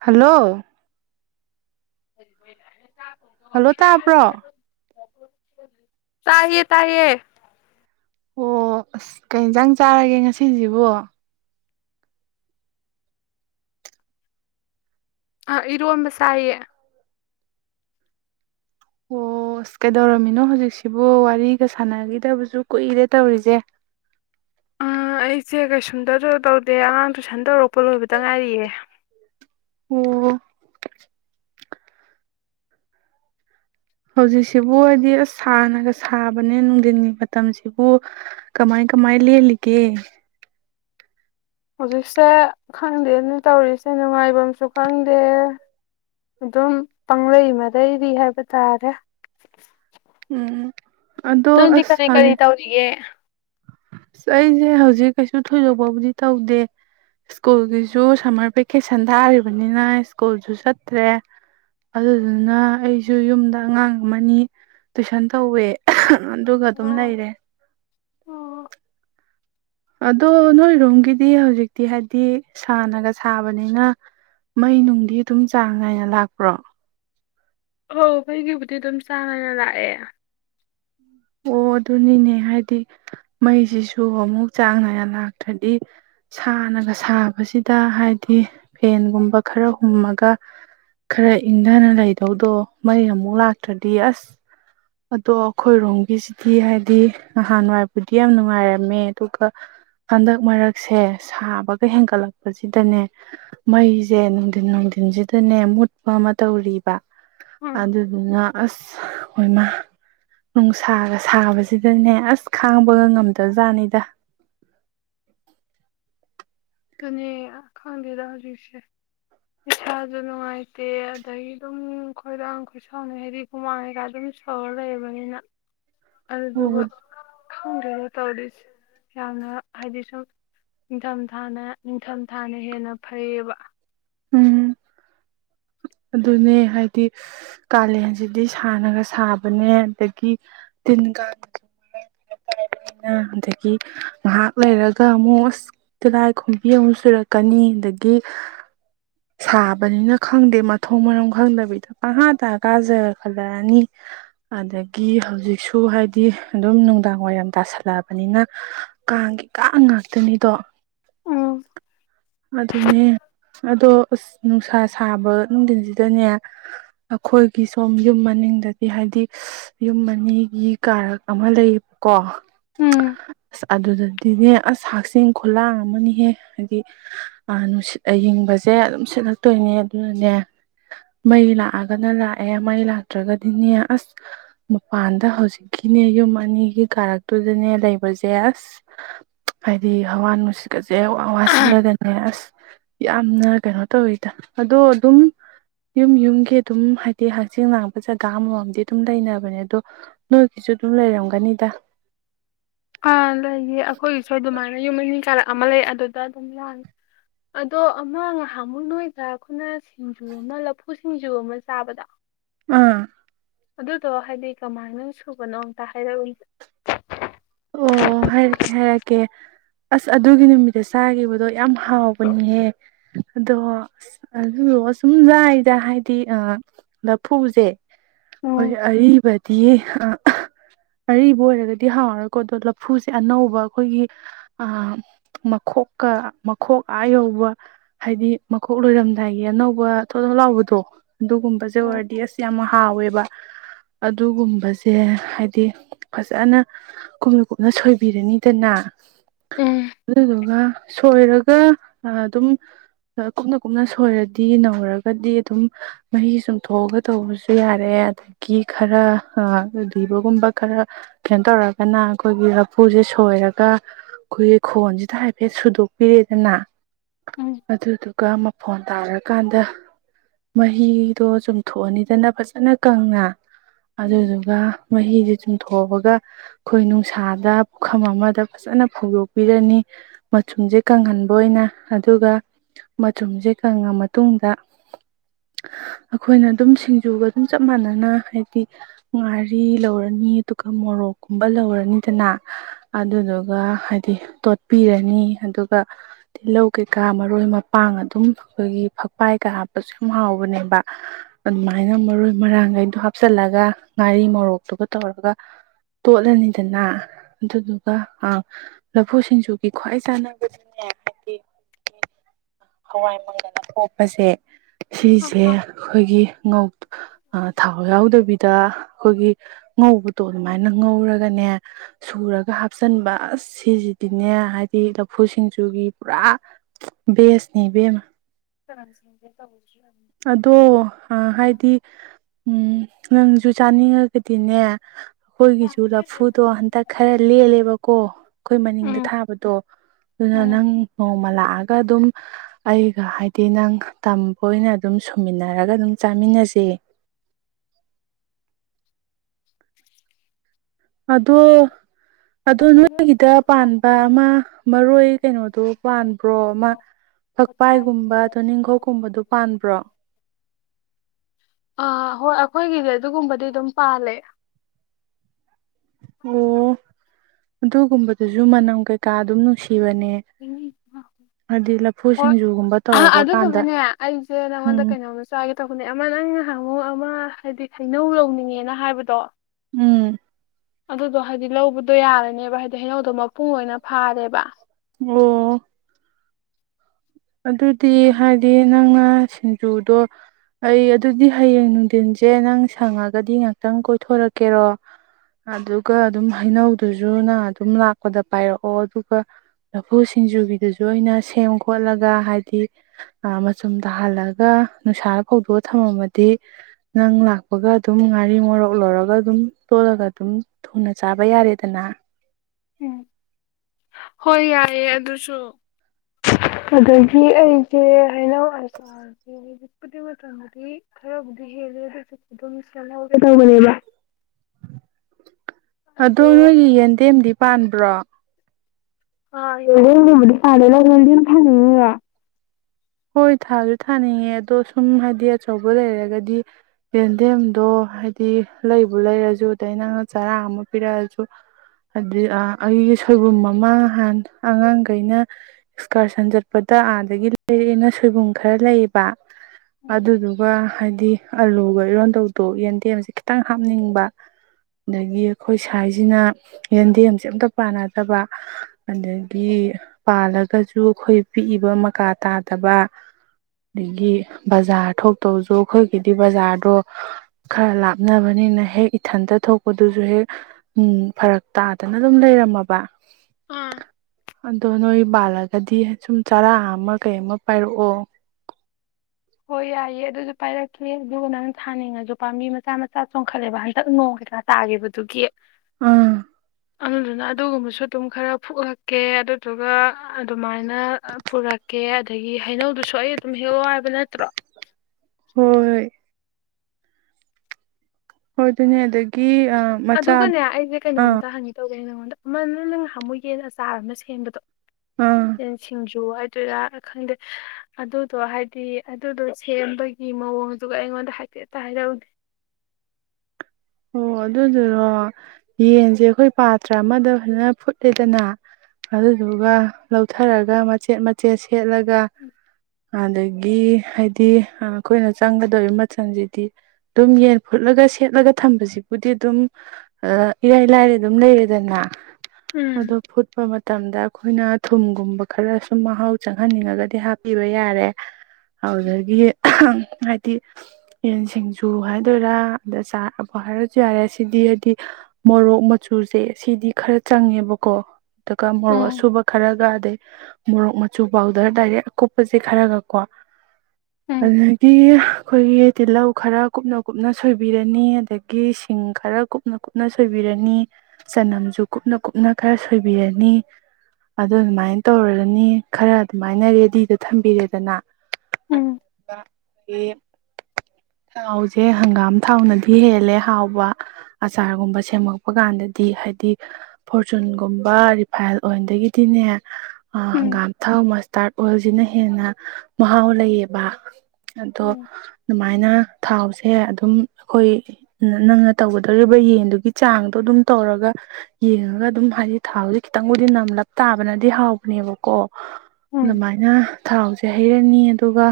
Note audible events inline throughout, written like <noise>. hello ꯗꯤ ꯑꯣꯏꯔꯔꯦ ꯆꯥꯛ ꯍꯜꯂꯣ ꯊꯣꯪꯗꯣꯀꯥꯒꯦ ꯇꯥꯕ꯭ꯔꯣ ꯍꯥꯏꯔꯣ <inaudible> ꯇꯥꯏꯌꯦ ꯇꯥꯏꯌꯦ ꯑꯣ ꯑꯁ ꯀꯩ ꯌꯦꯟꯖꯥꯡ ꯆꯥꯔꯒꯦ ꯉꯁꯤꯁꯤꯕꯣ ꯑ ꯏꯔꯝꯕ ꯁꯥꯏꯦ ꯑꯣ ꯑꯁ ꯀꯩꯗꯧꯔꯝꯃꯤꯅꯣ ꯍꯧꯖꯤꯛꯁꯤꯕꯨ ꯋꯥꯔꯤꯒ ꯁꯥꯟꯅꯈꯤꯗꯕꯁꯨ ꯀꯨꯏꯔꯦ ꯇꯧꯔꯤꯁꯦ ꯑꯩꯁꯦ ꯀꯩꯁꯨꯝꯗꯗ ꯇꯧꯗꯦ ꯑꯉꯥꯡ ꯇꯨꯏꯁꯟ ꯇꯧꯔꯛꯄ ꯂꯣꯏꯕꯇ ꯉꯥꯏꯔꯤꯌꯦ ꯑꯣ ꯍꯧꯖꯤꯛꯁꯤꯕꯨ ꯍꯥꯏꯗꯤ ꯑꯁ ꯁꯥꯟꯅꯒ ꯁꯥꯕꯅꯦ ꯅꯨꯡꯊꯤꯟꯒꯤ ꯃꯇꯝꯁꯤꯕꯨ ꯀꯃꯥꯏ ꯀꯃꯥꯏ ꯂꯦꯜꯂꯤꯒꯦ ꯍꯧꯖꯤꯛꯁꯦ ꯈꯪꯗꯦꯅ ꯇꯧꯔꯤꯁꯦ ꯅꯨꯡꯉꯥꯏꯐꯝꯁꯨ ꯈꯪꯗꯦ ꯑꯗꯨꯝ ꯄꯪꯂꯩ ꯑꯃꯗꯩꯔꯤ ꯍꯥꯏꯕ ꯇꯥꯔꯦ ꯎꯝ ꯑꯗꯣ ꯅꯗꯤ ꯑꯁ ꯀꯔꯤ ꯀꯔꯤ ꯍꯧꯖꯤꯛ ꯇꯋꯥꯒ ꯑꯁ ꯑꯩꯁꯦ ꯍꯧꯖꯤꯛ ꯀꯩꯁꯨ ꯊꯣꯏꯗꯣꯛꯄꯕꯨꯗꯤ ꯇꯧꯗꯦ ꯁ꯭ꯀꯨꯜꯒꯤꯁꯨ ꯁꯝꯃꯔ ꯚꯦꯀꯦꯁꯟ ꯊꯥꯔꯤꯕꯅꯤꯅ ꯁ꯭ꯀꯨꯜꯁꯨ ꯆꯠꯇ꯭ꯔꯦ ꯑꯗꯨꯗꯨꯅ ꯑꯩꯁꯨ ꯌꯨꯝꯗ ꯑꯉꯥꯡ ꯑꯃꯅꯤ ꯇꯨꯏꯁꯟ ꯇꯧꯋꯦ ꯑꯗꯨꯒ ꯑꯗꯨꯝ ꯑꯣ ꯂꯩꯔꯦ ꯑꯧ ꯑꯗꯣ ꯅꯣꯏꯔꯣꯝꯒꯤꯗꯤ ꯍꯧꯖꯤꯛꯇꯤ ꯍꯥꯏꯗꯤ ꯁꯥꯅꯒ ꯁꯥꯕꯅꯤꯅ ꯃꯩ ꯅꯨꯡꯗꯤ ꯑꯗꯨꯝ ꯆꯥꯡ ꯅꯥꯏꯅ ꯂꯥꯛꯄ꯭ꯔꯣ ꯍ ꯐꯣꯏꯒꯤꯕꯨꯗꯤ ꯑꯗꯨꯝ ꯆꯥꯡ ꯅꯥꯏꯅ ꯂꯥꯛꯑꯦ ꯑꯣ ꯑꯗꯨꯅꯤꯅꯦ ꯍꯥꯏꯗꯤ ꯃꯩꯁꯤꯁꯨ ꯑꯃꯨꯛ ꯆꯥꯡ ꯅꯥꯅ ꯂꯥꯛꯇ꯭ꯔꯗꯤ ꯁꯥꯅꯒ ꯁꯥꯕꯁꯤꯗ ꯍꯥꯏꯗꯤ ꯐꯦꯟꯒꯨꯝꯕ ꯈꯔ ꯍꯨꯝꯃꯒ ꯈꯔ ꯏꯪꯊꯅ ꯂꯩꯗꯧꯗꯣ ꯃꯩ ꯑꯃꯨꯛ ꯂꯥꯛꯇ꯭ꯔꯗꯤ ꯑꯁ ꯑꯗꯣ ꯑꯩꯈꯣꯏꯔꯣꯝ ꯁꯤꯗꯤ ꯍꯥꯏꯗꯤ ꯅꯍꯥꯟꯋꯥꯏꯕꯨꯗꯤ ꯌꯥꯝ ꯅꯨꯡꯉꯥꯏꯔꯝꯃꯦ ꯑꯗꯨꯒ ꯍꯟꯗꯛ ꯃꯔꯛꯁꯦ ꯁꯥꯕꯒ ꯍꯦꯟꯒꯠꯂꯛꯄꯁꯤꯗꯅꯦ ꯃꯩꯁꯦ ꯅꯨꯡꯊꯤꯟ ꯅꯨꯡꯊꯤꯟꯁꯤꯗꯅꯦ ꯃꯨꯠꯄ ꯑꯃ ꯇꯧꯔꯤꯕ ꯎꯝ ꯑꯗꯨꯖ ꯑꯁ ꯍꯣꯏ ꯃꯥ ꯅꯨꯡ ꯁꯥꯒ ꯁꯥꯕꯁꯤꯗꯅꯦ ꯑꯁ ꯈꯥꯡꯕꯒ ꯉꯝꯗꯕ ꯖꯥꯠꯅꯤꯗ ꯑꯗꯨꯅꯦ ꯈꯪꯗꯦꯗ ꯍꯧꯖꯤꯛꯁꯦ ꯏꯁꯥꯁꯨ ꯅꯨꯡꯉꯥꯏꯇꯦ ꯑꯗꯒꯤ ꯑꯗꯨꯝ ꯈꯣꯏꯔꯥꯡ ꯈꯣꯏꯁꯥꯎꯅꯩ ꯍꯥꯏꯗꯤ ꯍꯨꯃꯥꯡ ꯀꯩꯀꯥꯏ ꯑꯗꯨꯝ ꯁꯧꯔ ꯂꯩꯕꯅꯤꯅ ꯑꯗꯨꯗꯨꯒ ꯍꯣꯏ ꯈꯪꯗꯦꯗ ꯇꯧꯔꯤꯁꯦ ꯌꯥꯝꯅ ꯍꯥꯏꯗꯤ ꯁꯨꯝ ꯏꯟꯊꯝ ꯊꯥꯅ ꯅꯤꯡꯊꯝꯊꯥꯅ ꯍꯦꯟꯅ ꯐꯩꯌꯦꯕ ꯎꯝ ꯑꯗꯨꯅꯦ ꯍꯥꯏꯗꯤ ꯀꯥꯂꯦꯟꯁꯤꯗꯤ ꯁꯅꯒ ꯁꯥꯕꯅꯦ ꯑꯗꯒꯤ ꯇꯤꯟ ꯀꯥꯡ ꯄꯥꯏꯕꯅꯤꯅ ꯑꯗꯒꯤ ꯉꯥꯏꯍꯥꯛ ꯂꯩꯔꯒ ꯑꯃꯨꯛ ꯑꯁ ꯇꯤꯜꯂꯥꯏ ꯈꯨꯝꯕꯤ ꯑꯃꯨꯛ ꯁꯨꯔꯛꯀꯅꯤ ꯑꯗꯒꯤ ꯁꯥꯕꯅꯤꯅ ꯈꯪꯗꯦ ꯃꯊꯣꯡ ꯃꯔꯝ ꯈꯪꯗꯕꯤꯗ ꯄꯪꯍꯥꯇꯥꯥ ꯀꯥꯖ ꯈꯠꯂꯛꯑꯅꯤ ꯑꯗꯒꯤ ꯍꯧꯖꯤꯛꯁꯨ ꯍꯥꯏꯗꯤ ꯑꯗꯨꯝ ꯅꯨꯡꯗꯥꯡ ꯋꯥꯏꯔꯝ ꯇꯥꯁꯜꯂꯛꯑꯕꯅꯤꯅ ꯀꯥꯡꯒꯤ ꯀꯥꯡ ꯉꯥꯛꯇꯅꯤꯗꯣ ꯎꯝ ꯑꯗꯨꯅꯦ ꯑꯣ ꯑꯁ ꯅꯨꯡꯁꯥ ꯁꯥꯕ ꯅꯨꯡꯊꯤꯟꯁꯤꯗꯅꯦ ꯑꯩꯈꯣꯏꯒꯤ ꯁꯣꯝ ꯌꯨꯝ ꯃꯅꯤꯡꯗꯗꯤ ꯍꯥꯏꯗꯤ ꯌꯨꯝ ꯑꯅꯤꯒꯤ ꯀꯥꯔꯛ ꯑꯃ ꯂꯩꯌꯦꯕꯀꯣ ꯎꯝ ꯑꯁ ꯑꯗꯨꯗ ꯑꯗꯨꯗꯤ ꯑꯁ ꯍꯛꯁꯤꯡ ꯈꯨꯂꯥꯡ ꯑꯃꯅꯤꯍꯦ ꯍꯥꯏꯗꯤ ꯅꯨꯡꯁꯤꯠ ꯑꯌꯤꯡꯕꯁ ꯁꯦ ꯑꯗꯨꯝ ꯁꯤꯠꯂꯛꯇꯣꯏꯅꯦ ꯑꯗꯨꯅꯅꯦ ꯃꯩ ꯂꯥꯛꯑꯒꯅ ꯂꯥꯛꯑꯦ ꯃꯩ ꯂꯥꯛꯇ꯭ꯔꯒꯗꯤꯅꯦ ꯑꯁ ꯃꯄꯥꯟꯗ ꯍꯧꯖꯤꯛꯀꯤꯅꯦ ꯌꯨꯝ ꯑꯅꯤꯒꯤ ꯀꯥꯔꯛꯇꯨꯗꯅꯦ ꯂꯩꯕꯁꯦ ꯑꯁ ꯍꯥꯏꯗꯤ ꯍꯋꯥ ꯅꯨꯡꯁꯤꯠꯀ ꯁꯦ ꯋꯥꯋꯥꯁꯤꯠꯂꯒꯅꯦ ꯑꯁ ꯌꯥꯝꯅ ꯀꯩꯅꯣ ꯇꯧꯋꯤꯗ ꯑꯗꯣ ꯑꯗꯨꯝ ꯌꯨꯝ ꯌꯨꯝꯒꯤ ꯑꯗꯨꯝ ꯍꯥꯏꯗꯤ ꯍ ꯥꯛꯆꯤꯡꯕ ꯖꯒꯥ ꯑꯃꯃꯝꯗꯤ ꯑꯗꯨꯝ ꯂꯩꯅꯕꯅꯦ ꯑꯗꯣ ꯅꯣꯏꯒꯤꯁꯨ ꯑꯗꯨꯝ ꯂꯩꯔꯝꯒꯅꯤꯗ ꯑꯥ ꯂꯩꯌꯦ ꯑꯩꯈꯣꯏꯒꯤꯁꯨ ꯑꯗꯨꯃꯥꯏꯅ ꯌꯨꯝ ꯑꯅꯤ ꯀꯥꯂꯛ ꯑꯃ ꯂꯩ ꯑꯗꯨꯗ ꯑꯗꯨꯝ ꯂꯥꯡꯉ ꯑꯗꯣ ꯑꯃ ꯉꯥꯏꯍꯥꯛꯃꯨꯛ ꯅꯣꯏꯗ ꯑꯩꯈꯣꯏꯅ ꯃꯂ <unintelligible> ꯎ ꯁꯤꯡꯖꯨ ꯑꯃ ꯆꯥꯕꯗ ꯑ ꯑꯗꯨꯗꯣ ꯍꯥꯏꯗꯤ ꯀꯃꯥꯏꯅ ꯁꯨꯕꯅꯣ ꯑꯝꯇ ꯍꯥꯏꯔꯛꯎꯁꯦ ꯑꯣ ꯍꯥꯏꯔꯛꯀꯦ ꯍꯥꯏꯔꯛ ꯀꯦ ꯑꯁ ꯑꯗꯨꯒꯤ ꯅꯨꯃꯤꯠꯇ ꯆꯥꯒꯤꯕꯗꯣ ꯌꯥꯝ ꯍꯥꯎꯕꯅꯤꯍꯦ ꯑꯗꯣ ꯑꯁ ꯑꯗꯨ ꯁꯨꯝ ꯌꯥ ꯑꯩꯗ ꯍꯥꯏꯗꯤ ꯑ ꯂꯐꯨꯁꯦ ꯍꯣꯏ ꯎꯝ ꯑꯔꯤꯕꯗꯤ ꯑꯔꯤꯕ ꯑꯣꯏꯔꯒꯗꯤ ꯍꯥꯎꯔꯒ ꯀꯣꯗꯣ ꯂꯐꯨꯁꯦ ꯑꯅꯧꯕ ꯑꯩꯈꯣꯏꯒꯤ ꯑ ꯃꯈꯣꯛꯀ ꯃꯈꯣꯛ ꯑꯥ ꯌꯧꯕ ꯍꯥꯏꯗꯤ ꯃꯈꯣꯛ ꯂꯣꯏꯔꯝꯗꯥꯏꯒꯤ ꯑꯅꯧꯕ ꯊꯣꯠ ꯊꯣꯠ ꯂꯥꯎꯕꯗꯣ ꯑꯗꯨꯒꯨꯝꯕꯁꯦ ꯎꯝ ꯑꯣꯏꯔꯗꯤ ꯑꯁ ꯌꯥꯝ ꯍꯥꯎꯋꯦꯕ ꯑꯗꯨꯒꯨꯝꯕꯁꯦ ꯍꯥꯏꯗꯤ ꯐꯖꯅ ꯀꯨꯞꯅ ꯀꯨꯞꯅ ꯁꯣꯏꯕꯤꯔꯅꯤꯗꯅ ꯎꯝ ꯑꯗꯨꯗꯨꯒ ꯁꯣꯏꯔꯒ ꯑꯗꯨꯝ ꯀꯨꯞꯅ ꯀꯨꯞꯅ ꯁꯣꯏꯔꯗꯤ ꯅꯧꯔꯒꯗꯤ ꯑꯗꯨꯝ ꯃꯍꯤ ꯆꯨꯝꯊꯣꯛꯑꯒ ꯇꯧꯕꯁꯨ ꯌꯥꯔꯦ ꯑꯗꯒꯤ ꯈꯔ ꯂꯤꯕꯒꯨꯝꯕ ꯈꯔ ꯀꯩꯅꯣ ꯇꯧꯔꯒ ꯒꯅ ꯑꯩꯈꯣꯏꯒꯤ ꯂꯥꯐꯨꯁꯦ ꯁꯣꯏꯔꯒ ꯑꯩꯈꯣꯏꯒꯤ ꯈꯣꯟꯁꯤꯗ ꯍꯥꯏꯐꯦꯠ ꯁꯨꯗꯣꯛꯄꯤꯔꯦꯗꯅ ꯎꯝ ꯎꯝ ꯑꯗꯨꯗꯨꯒ ꯃꯐꯣꯟ ꯇꯥꯔꯀꯥꯟꯗ ꯃꯍꯤꯗꯣ ꯆꯨꯝꯊꯣꯛꯑꯅꯤꯗꯅ ꯐꯖꯅ ꯀꯪꯅ ꯎꯝ ꯑꯗꯨꯗꯨꯒ ꯃꯍꯤꯗꯨ ꯁꯨꯝꯊꯑꯕꯒ ꯑꯩꯈꯣꯏ ꯅꯨꯡꯁꯥꯗ ꯄꯨꯈꯝ ꯑꯃꯗ ꯐꯖꯅ ꯐꯨꯗꯣꯛꯄꯤꯔꯅꯤ ꯃꯆꯨꯝꯁꯦ ꯀꯪꯍꯟꯕ ꯑꯣꯏꯅ ꯑꯗꯨꯒ ꯃꯆꯨꯝꯁꯦ ꯀꯪꯉ ꯃꯇꯨꯡꯗ ꯑꯩꯈꯣꯏꯅ ꯑꯗꯨꯝ ꯁꯤꯡꯖꯨꯒ ꯑꯗꯨꯝ ꯆꯞ ꯃꯥꯟꯅꯅ ꯍꯥꯏꯗꯤ ꯉꯥꯔꯤ ꯂꯧꯔꯅꯤ ꯑꯗꯨꯒ ꯃꯣꯔꯣꯛ ꯀꯨꯨꯝꯕ ꯂꯧꯔꯅꯤꯗꯅ ꯑ ꯇꯣꯠꯂꯅꯤꯗꯅ ꯑꯗꯨꯗꯨꯒ ꯑꯥ ꯂꯐꯨ ꯁꯤꯡꯖꯨꯒꯤ ꯈ꯭ꯋꯥꯏ ꯆꯥꯅꯕꯗꯨꯅꯦ ꯍꯥꯏꯗꯤ ꯍꯋꯥꯏ ꯃꯪꯒꯟ ꯄꯣꯞꯄꯁꯦ ꯁꯤꯁꯦ ꯑꯩꯈꯣꯏꯒꯤ ꯉꯧ ꯊꯥꯎ ꯌꯥꯎꯗꯕꯤꯗ ꯑꯩꯈꯣꯏꯒꯤ ꯉꯧꯕ <unintelligible> ꯃꯥꯏꯅ ꯉꯧꯔꯒꯅꯦ ꯁꯨꯔꯒ ꯍꯥꯞꯆꯟꯕ ꯑꯁ ꯁꯤꯁꯤꯗꯤꯅꯦ ꯍꯥꯏꯗꯤ ꯂꯐꯨ ꯁꯤꯡꯖꯨꯒꯤ ꯄꯨꯔꯥ ꯕꯦꯁꯅꯤ ꯕꯦꯝꯃ <unintelligible> ꯑꯗꯣ ꯍꯥꯏꯗꯤ ꯎ ꯅꯪꯁꯨ ꯆꯥꯅꯤꯡꯉꯒꯗꯤꯅꯦ <inaudible> ꯑꯩꯈꯣꯏꯒꯤꯁꯨ ꯂꯐꯨꯗꯣ ꯍꯟꯗꯛ ꯈꯔ ꯂꯦꯜꯂꯦꯕꯀꯣ ꯑꯩꯈꯣꯏ ꯃꯅꯤꯡꯗ ꯎꯝ ꯊꯥꯕꯗꯣ ꯑꯗꯨꯅ ꯅꯪ ꯅꯣꯡꯃ ꯂꯥꯛꯑ ꯗꯨꯝ ꯑꯩꯒ ꯍꯥꯏꯗꯤ ꯅꯪ ꯇꯝꯕ ꯑꯣꯏꯅ ꯗꯨꯝ ꯁꯨꯃꯤꯟꯅꯔꯒ ꯑꯗꯨꯝ ꯆꯥꯃꯤꯟꯅꯁꯦ ꯑꯗꯣ ꯑꯗꯣ ꯅꯣꯏ ꯅꯣꯏꯒꯤꯗ ꯄꯥꯟꯕ ꯆꯠꯀꯥꯟꯗ ꯑꯃ ꯅꯪ ꯃꯔꯣꯏ ꯀꯩꯅꯣꯗꯣ ꯄꯥꯟꯕ꯭ꯔꯣ ꯑꯃ ꯐꯛꯄꯥꯏꯒꯨꯝꯕ ꯇꯣꯅꯤꯡꯈꯣꯛꯀꯨꯝꯕꯗꯣ ꯄꯥꯟꯕ꯭ꯔꯣ ꯈꯣꯏꯒꯤꯗꯤ ꯑꯗꯨꯒꯨꯝꯕꯗꯤ ꯑꯗꯨꯝ ꯄꯥꯜꯂꯦ ꯑꯣ ꯑꯗꯨꯒꯨꯝꯕꯗꯨꯁꯨ ꯃꯅꯝ ꯀꯩꯀꯥ ꯑꯗꯨꯝ ꯅꯨꯡꯁꯤ ꯂꯐꯨ ꯍꯣꯏ ꯁꯤꯡꯖꯨꯒꯨꯝꯕ ꯇꯧꯔꯛꯄ ꯀꯥꯟꯗ ꯑꯗꯨꯗꯨꯒꯅꯦ ꯑꯩꯁꯦ ꯅꯪꯉꯣꯟꯗ ꯎꯝ ꯀꯩꯅꯣꯝꯖꯨ ꯍꯥꯒꯦ ꯇꯧꯕꯅꯦ ꯑꯃ ꯅꯪꯅ ꯉꯨ ꯑꯃ ꯍꯥꯏꯗꯤ ꯍꯩꯅꯧ ꯂꯧꯅꯤꯡꯉꯦꯅ ꯍꯥꯏꯕꯗꯣ ꯎꯝ ꯑꯗꯨꯗꯣ ꯍꯥꯏꯗꯤ ꯂꯧꯕꯗꯣ ꯌꯥꯔꯅꯦꯕ ꯍꯥꯏꯗꯤ ꯍꯩꯅꯧꯗꯣ ꯃꯄꯨꯡ ꯑꯣꯏꯅ ꯐꯥꯔꯦꯕ ꯑꯣ ꯑꯗꯨꯗꯤ ꯍꯥꯏꯗꯤ ꯅꯪꯅ ꯁꯤꯡꯖꯨꯗꯣ ꯑꯩ ꯑꯗꯨꯗꯤ ꯍꯌꯦꯡ ꯅꯨꯡꯊꯤꯟꯁꯦ ꯅꯪ ꯁꯪꯉꯒꯗꯤ ꯉꯥꯛꯇꯪ ꯀꯣꯏꯊꯣꯔꯛꯀꯦꯔꯣ ꯑꯗꯨꯒ ꯑꯗꯨꯝ ꯍꯩꯅꯧꯗꯨꯁꯨꯅ ꯑꯗꯨꯝ ꯂꯥꯛꯄꯗ ꯄꯥꯏꯔꯛꯑꯣ ꯑꯗꯨꯒ ꯂꯐꯨ ꯁꯤꯡꯖꯨꯒꯤꯗꯨꯁꯨ ꯑꯩꯅ ꯁꯦꯝ ꯈꯣꯠꯂ ꯒꯥ ꯍꯥꯏꯗꯤ ꯃꯆꯨꯝ ꯇꯥꯍꯜꯂꯒ ꯅꯨꯡꯁꯥꯗ ꯐꯧꯗꯣꯛꯑ ꯊꯝꯃꯝꯃꯗꯤ ꯅꯪ ꯂꯥꯛꯄꯒ ꯑꯗꯨꯝ ꯉꯥꯔꯤ ꯃꯣꯔꯣꯛ ꯂꯧꯔꯒ ꯑꯗꯨꯝ ꯇꯣꯠꯂꯒ ꯑꯗꯨꯝ ꯊꯨꯅ ꯆꯥꯕ ꯌꯥꯔꯦꯗꯅ ꯎꯝ ꯍꯣꯏ ꯌꯥꯏꯑꯦ ꯑꯗꯨꯁꯨ ꯑꯗꯒꯤ ꯑꯩꯁꯦ ꯍꯩꯅꯧ ꯑꯆꯥꯔꯁꯨ ꯍꯧꯖꯤꯛ ꯈꯨꯗꯤꯡ ꯃꯇꯝꯗꯤ ꯈꯔꯕꯨꯗꯤ ꯍꯦꯜꯂꯦ ꯍꯧꯖꯤꯛ <unintelligible> ꯑꯗꯣ ꯅꯣꯏꯒꯤ ꯌꯦꯟꯗꯦꯝꯗꯤ ꯄꯥꯟꯕ꯭ꯔꯣ ꯑ ꯌꯦꯟꯗꯦꯝꯒꯨꯝꯕꯅꯤ ꯄꯥꯜꯂꯦ ꯅꯪ ꯌꯦꯟꯗꯦꯝ ꯊꯥꯅꯤꯡꯉꯤꯔꯣ ꯍꯣꯏ ꯊꯥꯁꯨ ꯊꯥꯅꯤꯡꯉꯦ ꯑꯗꯣ ꯁꯨꯝ ꯍꯥꯏꯗꯤ ꯑꯆꯧꯕ ꯂꯩꯔꯒꯗꯤ ꯌꯦꯟꯗꯦꯝꯗꯣ ꯍꯥꯏꯗꯤ ꯂꯩꯕꯨ ꯂꯩꯔꯁꯨ ꯑꯗꯩ ꯅꯪꯅ ꯆꯥꯔꯥ ꯑꯃ ꯄꯤꯔꯛꯑꯁꯨ ꯍꯥꯏꯗꯤ ꯑꯩꯒꯤ ꯁꯣꯏꯕꯨꯝ ꯑꯃ ꯍꯥꯟ ꯑꯉꯥꯡꯈꯩꯅ ꯑꯦꯛꯁꯀꯔꯁꯟ ꯆꯠꯄꯗ ꯑꯥꯗ ꯂꯩꯔꯤꯅ ꯁꯣꯏꯕꯨꯝ ꯈꯔ ꯂꯩꯌꯦꯕ ꯑꯗꯨꯗꯨꯒ ꯍꯥꯏꯗꯤ ꯑꯂꯨꯒ ꯏꯔꯣꯟꯗꯧꯇꯣ ꯌꯦꯟꯗꯦꯝꯁꯦ ꯈꯤꯇꯪ ꯍꯥꯞꯅꯤꯡꯕ ꯑꯗꯒꯤ ꯑꯩꯈꯣꯏ ꯁ꯭ꯋꯥꯁꯤꯅ ꯌꯦꯟꯗꯦꯝꯁꯦ ꯑꯝꯇ ꯄꯥꯟꯅꯗꯕ ꯑꯗꯒꯤ ꯄꯥꯜꯂꯒꯁꯨ ꯑꯩꯈꯣꯏ ꯄꯤꯛꯏꯕ ꯃꯀꯥ ꯇꯥꯗꯕ ꯑꯗꯒꯤ ꯕꯖꯥꯔ ꯊꯣꯛꯇꯕꯁꯨ ꯑꯩꯈꯣꯏꯒꯤꯗꯤ ꯕꯖꯥꯔꯗꯣ ꯈꯔ ꯂꯥꯞꯅꯕꯅꯤꯅ ꯍꯦꯛ ꯏꯊꯟꯇ ꯊꯣꯛꯄꯗꯨꯁꯨ ꯍꯦꯛ ꯎ ꯐꯔꯛ ꯇꯥꯗꯅ ꯑꯗꯨꯝ ꯂꯩꯔꯝꯃꯕ ꯑꯥ ꯑꯗꯣ ꯅꯣꯏ ꯄꯥꯜꯂ ꯔꯒꯗꯤ ꯁꯨꯝ ꯆꯥꯔꯥ ꯑꯃ ꯀꯩ ꯑꯃ ꯄꯥꯏꯔꯛꯑꯣ ꯍꯣꯏ ꯌꯥꯏꯑꯌꯦ ꯑꯗꯨꯁꯨ ꯄꯥꯏꯔꯛꯀꯦ ꯑꯗꯨꯒ ꯅꯪ ꯊꯥꯅꯤꯡꯉꯁꯨ ꯄꯥꯝꯕꯤ ꯃꯆꯥ ꯃꯆꯥ ꯆꯣꯡꯈꯠꯂꯦꯕ ꯍꯟꯗꯛ ꯅꯣꯡ ꯀꯩꯀꯥ ꯇꯥꯒꯤꯕꯗꯨꯒꯤ ꯑꯥ ꯑꯗꯨꯗꯨꯅ ꯑꯗꯨꯒꯨꯝꯕꯁꯨ ꯑꯗꯨꯝ ꯈꯔ ꯐꯨꯂꯛꯀꯦ ꯑꯗꯨꯗꯨꯒ ꯑꯗꯨꯃꯥꯏꯅ ꯄꯨꯔꯛꯀꯦ ꯑꯗꯨꯗꯒꯤ ꯍꯩꯅꯧꯗꯨꯁꯨ ꯑꯩ ꯑꯗꯨꯝ ꯍꯦꯛꯂꯑꯣ ꯍꯥꯏꯕ ꯅ ꯍꯣꯏ ꯍꯣꯏ ꯑꯗꯨꯅꯦ ꯑꯗ ꯀꯤ ꯑ ꯃꯆꯥ ꯑꯥ ꯅꯉꯣꯟꯗ ꯑꯃꯅ ꯅꯪ ꯍꯥꯃꯨꯒꯤꯦꯅ ꯑꯆꯥꯔ ꯑꯃ ꯁꯦꯝꯕꯗꯣ ꯑꯥ ꯁꯤꯡꯖꯣ ꯑꯗꯨꯔꯥ ꯈꯪꯗꯦ ꯑꯗꯨꯗꯣ ꯍꯥꯏꯗꯤ ꯑꯗꯨꯗꯣ ꯁꯦꯝꯕꯒꯤ ꯃꯑꯣꯡꯗꯨꯒ ꯑꯩꯉꯣꯟꯗ ꯍꯥꯏꯐꯦꯠꯇ ꯍꯥꯏꯔꯎꯗꯦ ꯑꯣ ꯑꯗꯨꯗꯨꯔꯣ ꯌꯦꯟꯁꯦ ꯑꯩꯈꯣꯏ ꯄꯥꯇ꯭ꯔ ꯑꯃꯗ ꯐꯖꯅ ꯐꯨꯠꯂꯦꯗꯅ ꯑꯗꯨꯗꯨꯒ ꯂꯧꯊꯔꯒ ꯃꯆꯦꯠ ꯃꯆꯦꯠꯁꯦ ꯈꯦꯠꯂꯒ ꯑꯗꯒꯤ ꯍꯥꯏꯗꯤ ꯑꯩꯈꯣꯏꯅ ꯆꯪꯒꯗꯧꯔꯤꯕ ꯃꯆꯜꯁꯤꯗꯤ ꯑꯗꯨꯝ ꯌꯦꯟ ꯐꯨꯠꯂꯒ ꯁꯦꯠꯂꯒ ꯊꯝꯕꯁꯤꯕꯨꯗꯤ ꯑꯗꯨꯝ ꯏꯔꯥꯏ ꯂꯥꯏꯔ ꯑꯗꯨꯝ ꯂꯩꯔꯦꯗꯅ ꯎꯝ ꯑꯗꯣ ꯐꯨꯠꯄ ꯃ ꯃꯇꯝꯗ ꯑꯩꯈꯣꯏꯅ ꯊꯨꯝꯒꯨꯝꯕ ꯈꯔ ꯁꯨꯝ ꯃꯍꯥꯎ ꯆꯪꯍꯟꯅꯤꯡꯉꯒꯗꯤ ꯍꯥꯞꯄꯤꯕ ꯌꯥꯔꯦ ꯍꯥꯎꯗꯒ ꯍꯥꯏꯗꯤ ꯌꯦꯟ ꯁꯤꯡꯖꯨ ꯍꯥꯏꯗꯣꯏꯔꯥ ꯑꯗꯥ ꯍꯥꯏꯔꯁꯨ ꯌꯥꯔꯦ ꯁꯤꯗꯤ ꯍꯥꯏꯗꯤ ꯃꯣꯔꯣꯛ ꯃꯆꯨꯁꯦ ꯁꯤꯗꯤ ꯈꯔ ꯆꯪꯉꯦꯕꯀꯣ ꯑꯗꯨꯒ ꯃꯣꯔꯣꯛ ꯑ ꯎꯝ ꯁꯨꯕ ꯈꯔꯒꯗꯦ ꯃꯣꯔꯣꯛ ꯃꯆꯨ ꯄꯥꯎꯗꯔ ꯗꯥꯏꯔꯦꯛ ꯑꯀꯨꯞꯄꯁꯦ ꯈꯔꯒ ꯀꯣ ꯎꯝ ꯑꯗꯨꯗꯒꯤ ꯑꯩꯈꯣꯏꯒꯤ ꯇꯤꯜꯍꯧ ꯈꯔ ꯀꯨꯞꯅ ꯀꯨꯞꯅ ꯁꯣꯏꯕꯤꯔꯅꯤ ꯑꯗꯒꯤ ꯒꯤ ꯁꯤꯡ ꯈꯔ ꯀꯨꯞꯅ ꯀꯨꯞꯅ ꯁꯣꯏꯕꯤꯔꯅꯤ ꯆꯅꯝꯁꯨ ꯀꯨꯞꯅ ꯀꯨꯞꯅ ꯈꯔ ꯁꯣꯏꯕꯤꯔꯅꯤ ꯑꯗꯨ ꯑꯗꯨꯃꯥꯏꯅ ꯇꯧꯔꯅꯤ ꯈꯔ ꯑꯗꯨꯃꯥꯏꯅ ꯔꯦꯗꯤꯗ ꯊꯝꯕꯤꯔꯦꯗꯅ ꯎꯝ ꯑꯩ ꯊꯥꯎꯁꯦ ꯍꯪꯒꯥꯝ ꯊꯥꯎꯅꯗꯤ ꯍꯦꯜꯂꯦ ꯍꯥꯎꯕ ꯑꯆꯥꯔꯒꯨꯝꯕ ꯁꯦꯝꯃꯛꯄ ꯀꯥꯟꯗꯗꯤ ꯍꯥꯏꯗꯤ ꯐꯣꯔꯆꯨꯟꯒꯨꯝꯕ ꯔꯤꯐꯥꯏꯟ ꯑꯣꯏꯜꯗꯒꯤꯗꯤꯅꯦ ꯎꯝ ꯍꯪꯒꯥꯝ ꯊꯥꯎ ꯃꯁꯇꯥꯔꯠ ꯑꯣꯏꯜꯁꯤꯅ ꯍꯦꯟꯅ ꯃꯍꯥꯎ ꯂꯩꯌꯦꯕ ꯑꯗꯣ ꯎꯝ ꯑꯗꯨꯃꯥꯏꯅ ꯊꯥꯎꯁꯦ ꯑꯗꯨꯝ ꯑꯩꯈꯣꯏ ꯅꯪꯅ ꯇꯧꯒꯗꯧꯔꯤꯕ ꯌꯦꯟꯗꯨꯒꯤ ꯆꯥꯡꯗꯣ ꯑꯗꯨꯝ ꯇꯧꯔꯒ ꯌꯦꯡꯉꯒ ꯑꯗꯨꯝ ꯍꯥꯏꯗꯤ ꯊꯥꯎꯁ ꯈꯤꯇꯪꯕꯨꯗꯤ ꯅꯝꯂꯞ ꯇꯥꯕꯅꯗꯤ ꯍꯥꯎꯕꯅꯦꯕꯀꯣ ꯎꯝ ꯑꯗꯨꯃꯥꯏꯅ ꯊꯥꯎꯁꯦ ꯍꯩꯔꯅꯤ ꯑꯗꯨꯒ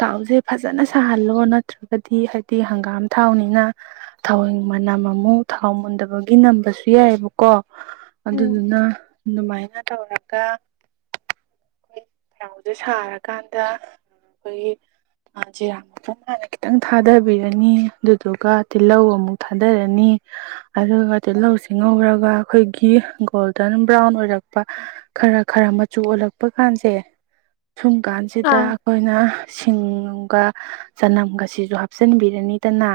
ꯊꯥꯎꯁꯦ ꯐꯖꯅ ꯁꯥꯍꯜꯂꯣ ꯅꯠꯇ꯭ꯔꯒꯗꯤ ꯍꯥꯏꯗꯤ ꯍꯪꯒꯥꯝ ꯊꯥꯎꯅꯤꯅ ꯊꯋꯡ ꯃꯅꯝ ꯑꯃꯨꯛ ꯊꯥꯎ ꯃꯨꯟꯗꯕꯒꯤ ꯅꯝꯕꯁꯨ ꯌꯥꯏꯑꯕꯀꯣ ꯎꯝ ꯑꯗꯨꯗꯨꯅ ꯑꯗꯨꯃꯥꯏꯅ ꯇꯧꯔꯒ ꯑꯩꯈꯣꯏ ꯐꯥꯎꯁꯦ ꯁꯥꯔꯀꯥꯟꯗ ꯑꯩꯈꯣꯏꯒꯤ ꯖꯤꯔꯥ ꯃꯨꯝ ꯍꯥꯟꯅ ꯈꯤꯇꯪ ꯊꯥꯗꯕꯤꯔꯅꯤ ꯑꯗꯨꯗꯨꯒ ꯇꯤꯜꯍꯧ ꯑꯃꯨꯛ ꯊꯥꯗꯔꯅꯤ ꯑꯗꯨꯒ ꯇꯤꯜꯍꯧꯁꯤ ꯉꯧꯔꯒ ꯑꯩꯈꯣꯏꯒꯤ ꯒꯣꯜꯗꯟ ꯕ꯭ꯔꯥꯎꯟ ꯑꯣꯏꯔꯛꯄ ꯈꯔ ꯈꯔ ꯃꯆꯨ ꯑꯣꯜꯂꯛꯄ ꯀꯥꯟꯁꯦ ꯁꯨꯝ ꯀꯥꯟꯁꯤꯗ ꯑꯥ ꯑꯩꯈꯣꯏꯅ ꯁꯤꯡꯒ ꯆꯅꯝꯒꯁꯤꯁꯨ ꯍꯥꯞꯆꯤꯟꯕꯤꯔꯅꯤꯗꯅ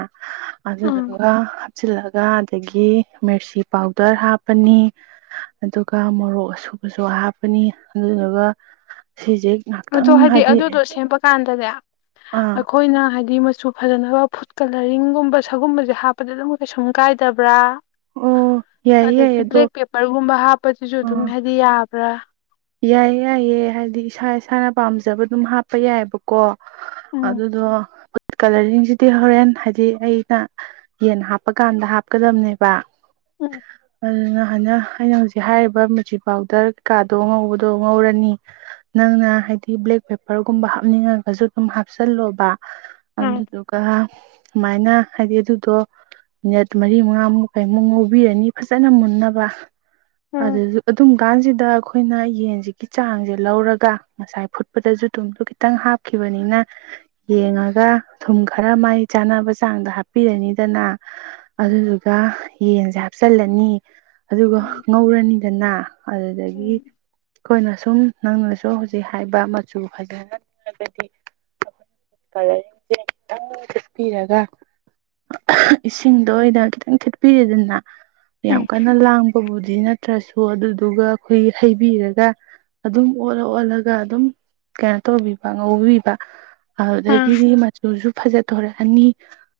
ꯎꯝ ꯑꯗꯨꯗꯨꯒ ꯍꯥꯞꯆꯤꯜꯂꯒ ꯑꯗꯒꯤ ꯃꯤꯔꯆꯤ ꯄꯥꯎꯗꯔ ꯍꯥꯞꯄꯅꯤ ꯑꯗꯨꯒ ꯃꯣꯔꯣꯛ ꯑꯁꯨꯕꯁꯨ ꯍꯥꯞꯄꯅꯤ ꯑꯗꯨꯗꯨꯒ ꯁꯤꯁꯦ ꯑꯗꯣ ꯉꯥꯛꯇꯪ ꯍꯥꯏꯗꯤ ꯑꯗꯨꯗꯣ ꯁꯦꯝꯕ ꯀꯥꯟꯗꯅꯦ ꯑꯥ ꯑꯩꯈꯣꯏꯅ ꯍꯥꯏꯗꯤ ꯁꯨ ꯐꯖꯅꯕ ꯐꯨꯗ ꯀꯂꯔꯤꯡꯒꯨꯝꯕ ꯁꯒꯨꯝꯕꯁꯦ ꯍꯥꯞꯄꯗ ꯑꯗꯨꯝ ꯀꯩꯁꯨꯝ ꯀꯥꯏꯗꯕ꯭ꯔꯥ ꯑꯣ ꯌꯥꯏꯌꯦ ꯑꯗꯒꯤ ꯌꯥꯏꯌꯦ ꯑꯗꯣ ꯕ꯭ꯂꯦꯛ ꯄꯦꯄꯔꯒꯨꯝꯕ ꯍꯥꯞꯄꯗꯨꯁꯨ ꯑꯥ ꯑꯗꯨꯝ ꯍꯥꯏꯗꯤ ꯌꯥꯕ ꯄꯨ꯭ꯔ ꯌꯥꯏꯌꯦ ꯌꯥꯏꯌꯦ ꯍꯥꯏꯗꯤ ꯏꯁꯥ ꯏꯁꯥꯅ ꯄꯥꯝꯖꯕ ꯑꯗꯨꯝ ꯍꯥꯞꯄ ꯌꯥꯏꯑꯕꯀꯣ ꯎꯝ ꯑꯗꯨꯗꯨ ꯀꯂꯔꯤꯡꯁꯤꯗꯤ ꯍꯣꯔꯦꯟ ꯍꯥꯏꯗꯤ ꯑꯩꯅ ꯌꯦꯟ ꯍꯥꯞꯄꯀꯥꯟꯗ ꯍꯥꯞꯀꯗꯕꯅꯦꯕ ꯎꯝ ꯑꯗꯨꯅ ꯍꯥꯏꯅ ꯑꯩꯅ ꯍꯧꯖꯤꯛ ꯍꯥꯏꯔꯤꯕ ꯃꯨꯆꯤ ꯄꯥꯎꯗꯔ ꯀꯥꯔꯗ ꯇꯗꯣ ꯉꯧꯕꯗꯣ ꯉꯧꯔꯅꯤ ꯅꯪꯅ ꯍꯥꯏꯗꯤ ꯕ꯭ꯂꯦꯛ ꯄꯦꯄꯔꯒꯨꯝꯕ ꯍꯥꯞꯅꯤꯡꯉꯒꯁꯨ ꯑꯗꯨꯝ ꯍꯥꯞꯆꯜꯂꯣꯕ ꯎꯝ ꯑꯗꯗꯨꯒ ꯁꯨꯃꯥꯏꯅ ꯍꯥꯏꯗꯤ ꯑꯗꯨꯗꯣ ꯃꯤꯅꯠ ꯃꯔꯤ ꯃꯉꯥꯃꯨꯛ ꯀꯩꯃꯨꯛ ꯉꯧꯕꯤꯔꯅꯤ ꯐꯖꯅ ꯃꯨꯟꯅꯕ ꯑꯗꯨ ꯎꯝ ꯑꯗꯨꯝ ꯒꯥꯟꯁꯤꯤꯗ ꯑꯩꯈꯣꯏꯅ ꯌꯦꯟꯁꯤꯒꯤ ꯆꯥꯡꯁꯦ ꯂꯧꯔꯒ ꯉꯁꯥꯏ ꯐꯨꯠꯄꯗꯁꯨ ꯊꯨꯝꯗ ꯈꯤꯇꯪ ꯍꯥꯞꯈꯤꯕꯅꯤꯅ ꯌꯦꯡꯉꯒ ꯊꯨꯝ ꯈꯔ ꯃꯥꯏ ꯆꯥꯅꯕ ꯆꯥꯡꯗ ꯍꯥꯞꯄꯤꯔꯅꯤꯗꯅ ꯑꯗꯨꯗꯨꯒ ꯌꯦꯟꯁꯦ ꯍꯥꯞꯆꯤꯜꯂꯅꯤ ꯑꯗꯨꯒ ꯎꯝ ꯉꯧꯔꯅꯤꯗꯅ ꯑꯗꯨꯗꯒꯤ ꯑꯩꯈꯣꯏꯅ ꯁꯨꯝ ꯅꯪꯅꯁꯨ ꯍꯧꯖꯤꯛ ꯍꯥꯏꯕ ꯃꯆꯨ ꯐꯖꯅꯅꯤꯡꯉꯒꯗꯤ ꯑꯩꯈꯣꯏꯅꯂꯔꯤꯡꯁꯦ ꯈꯤꯇꯪ ꯊꯤꯠꯄꯤꯔꯒ ꯏꯁꯤꯡꯗ ꯑꯣꯏꯅ ꯈꯤꯇꯪ ꯊꯤꯠꯄꯤꯔꯗꯅ ꯌꯥꯝ ꯀꯟꯅ ꯂꯥꯡꯕꯕꯨꯗꯤ ꯅꯠꯇꯦ ꯇ꯭ꯔꯁꯨ ꯑꯗꯨꯗꯨꯒ ꯑꯩꯈꯣꯏꯒꯤ ꯍꯩꯕꯤꯔꯒ ꯑꯗꯨꯝ ꯑꯣꯜꯂ ꯑꯣꯠꯂꯒ ꯑꯗꯨꯝ ꯀꯩꯅꯣ ꯇꯧꯕꯤꯕ ꯉꯧꯕꯤꯕ ꯎꯝ ꯑꯗꯨꯗꯒꯤꯗꯤ ꯃꯁꯨ ꯐꯖ ꯇ ꯍꯔꯦ ꯑ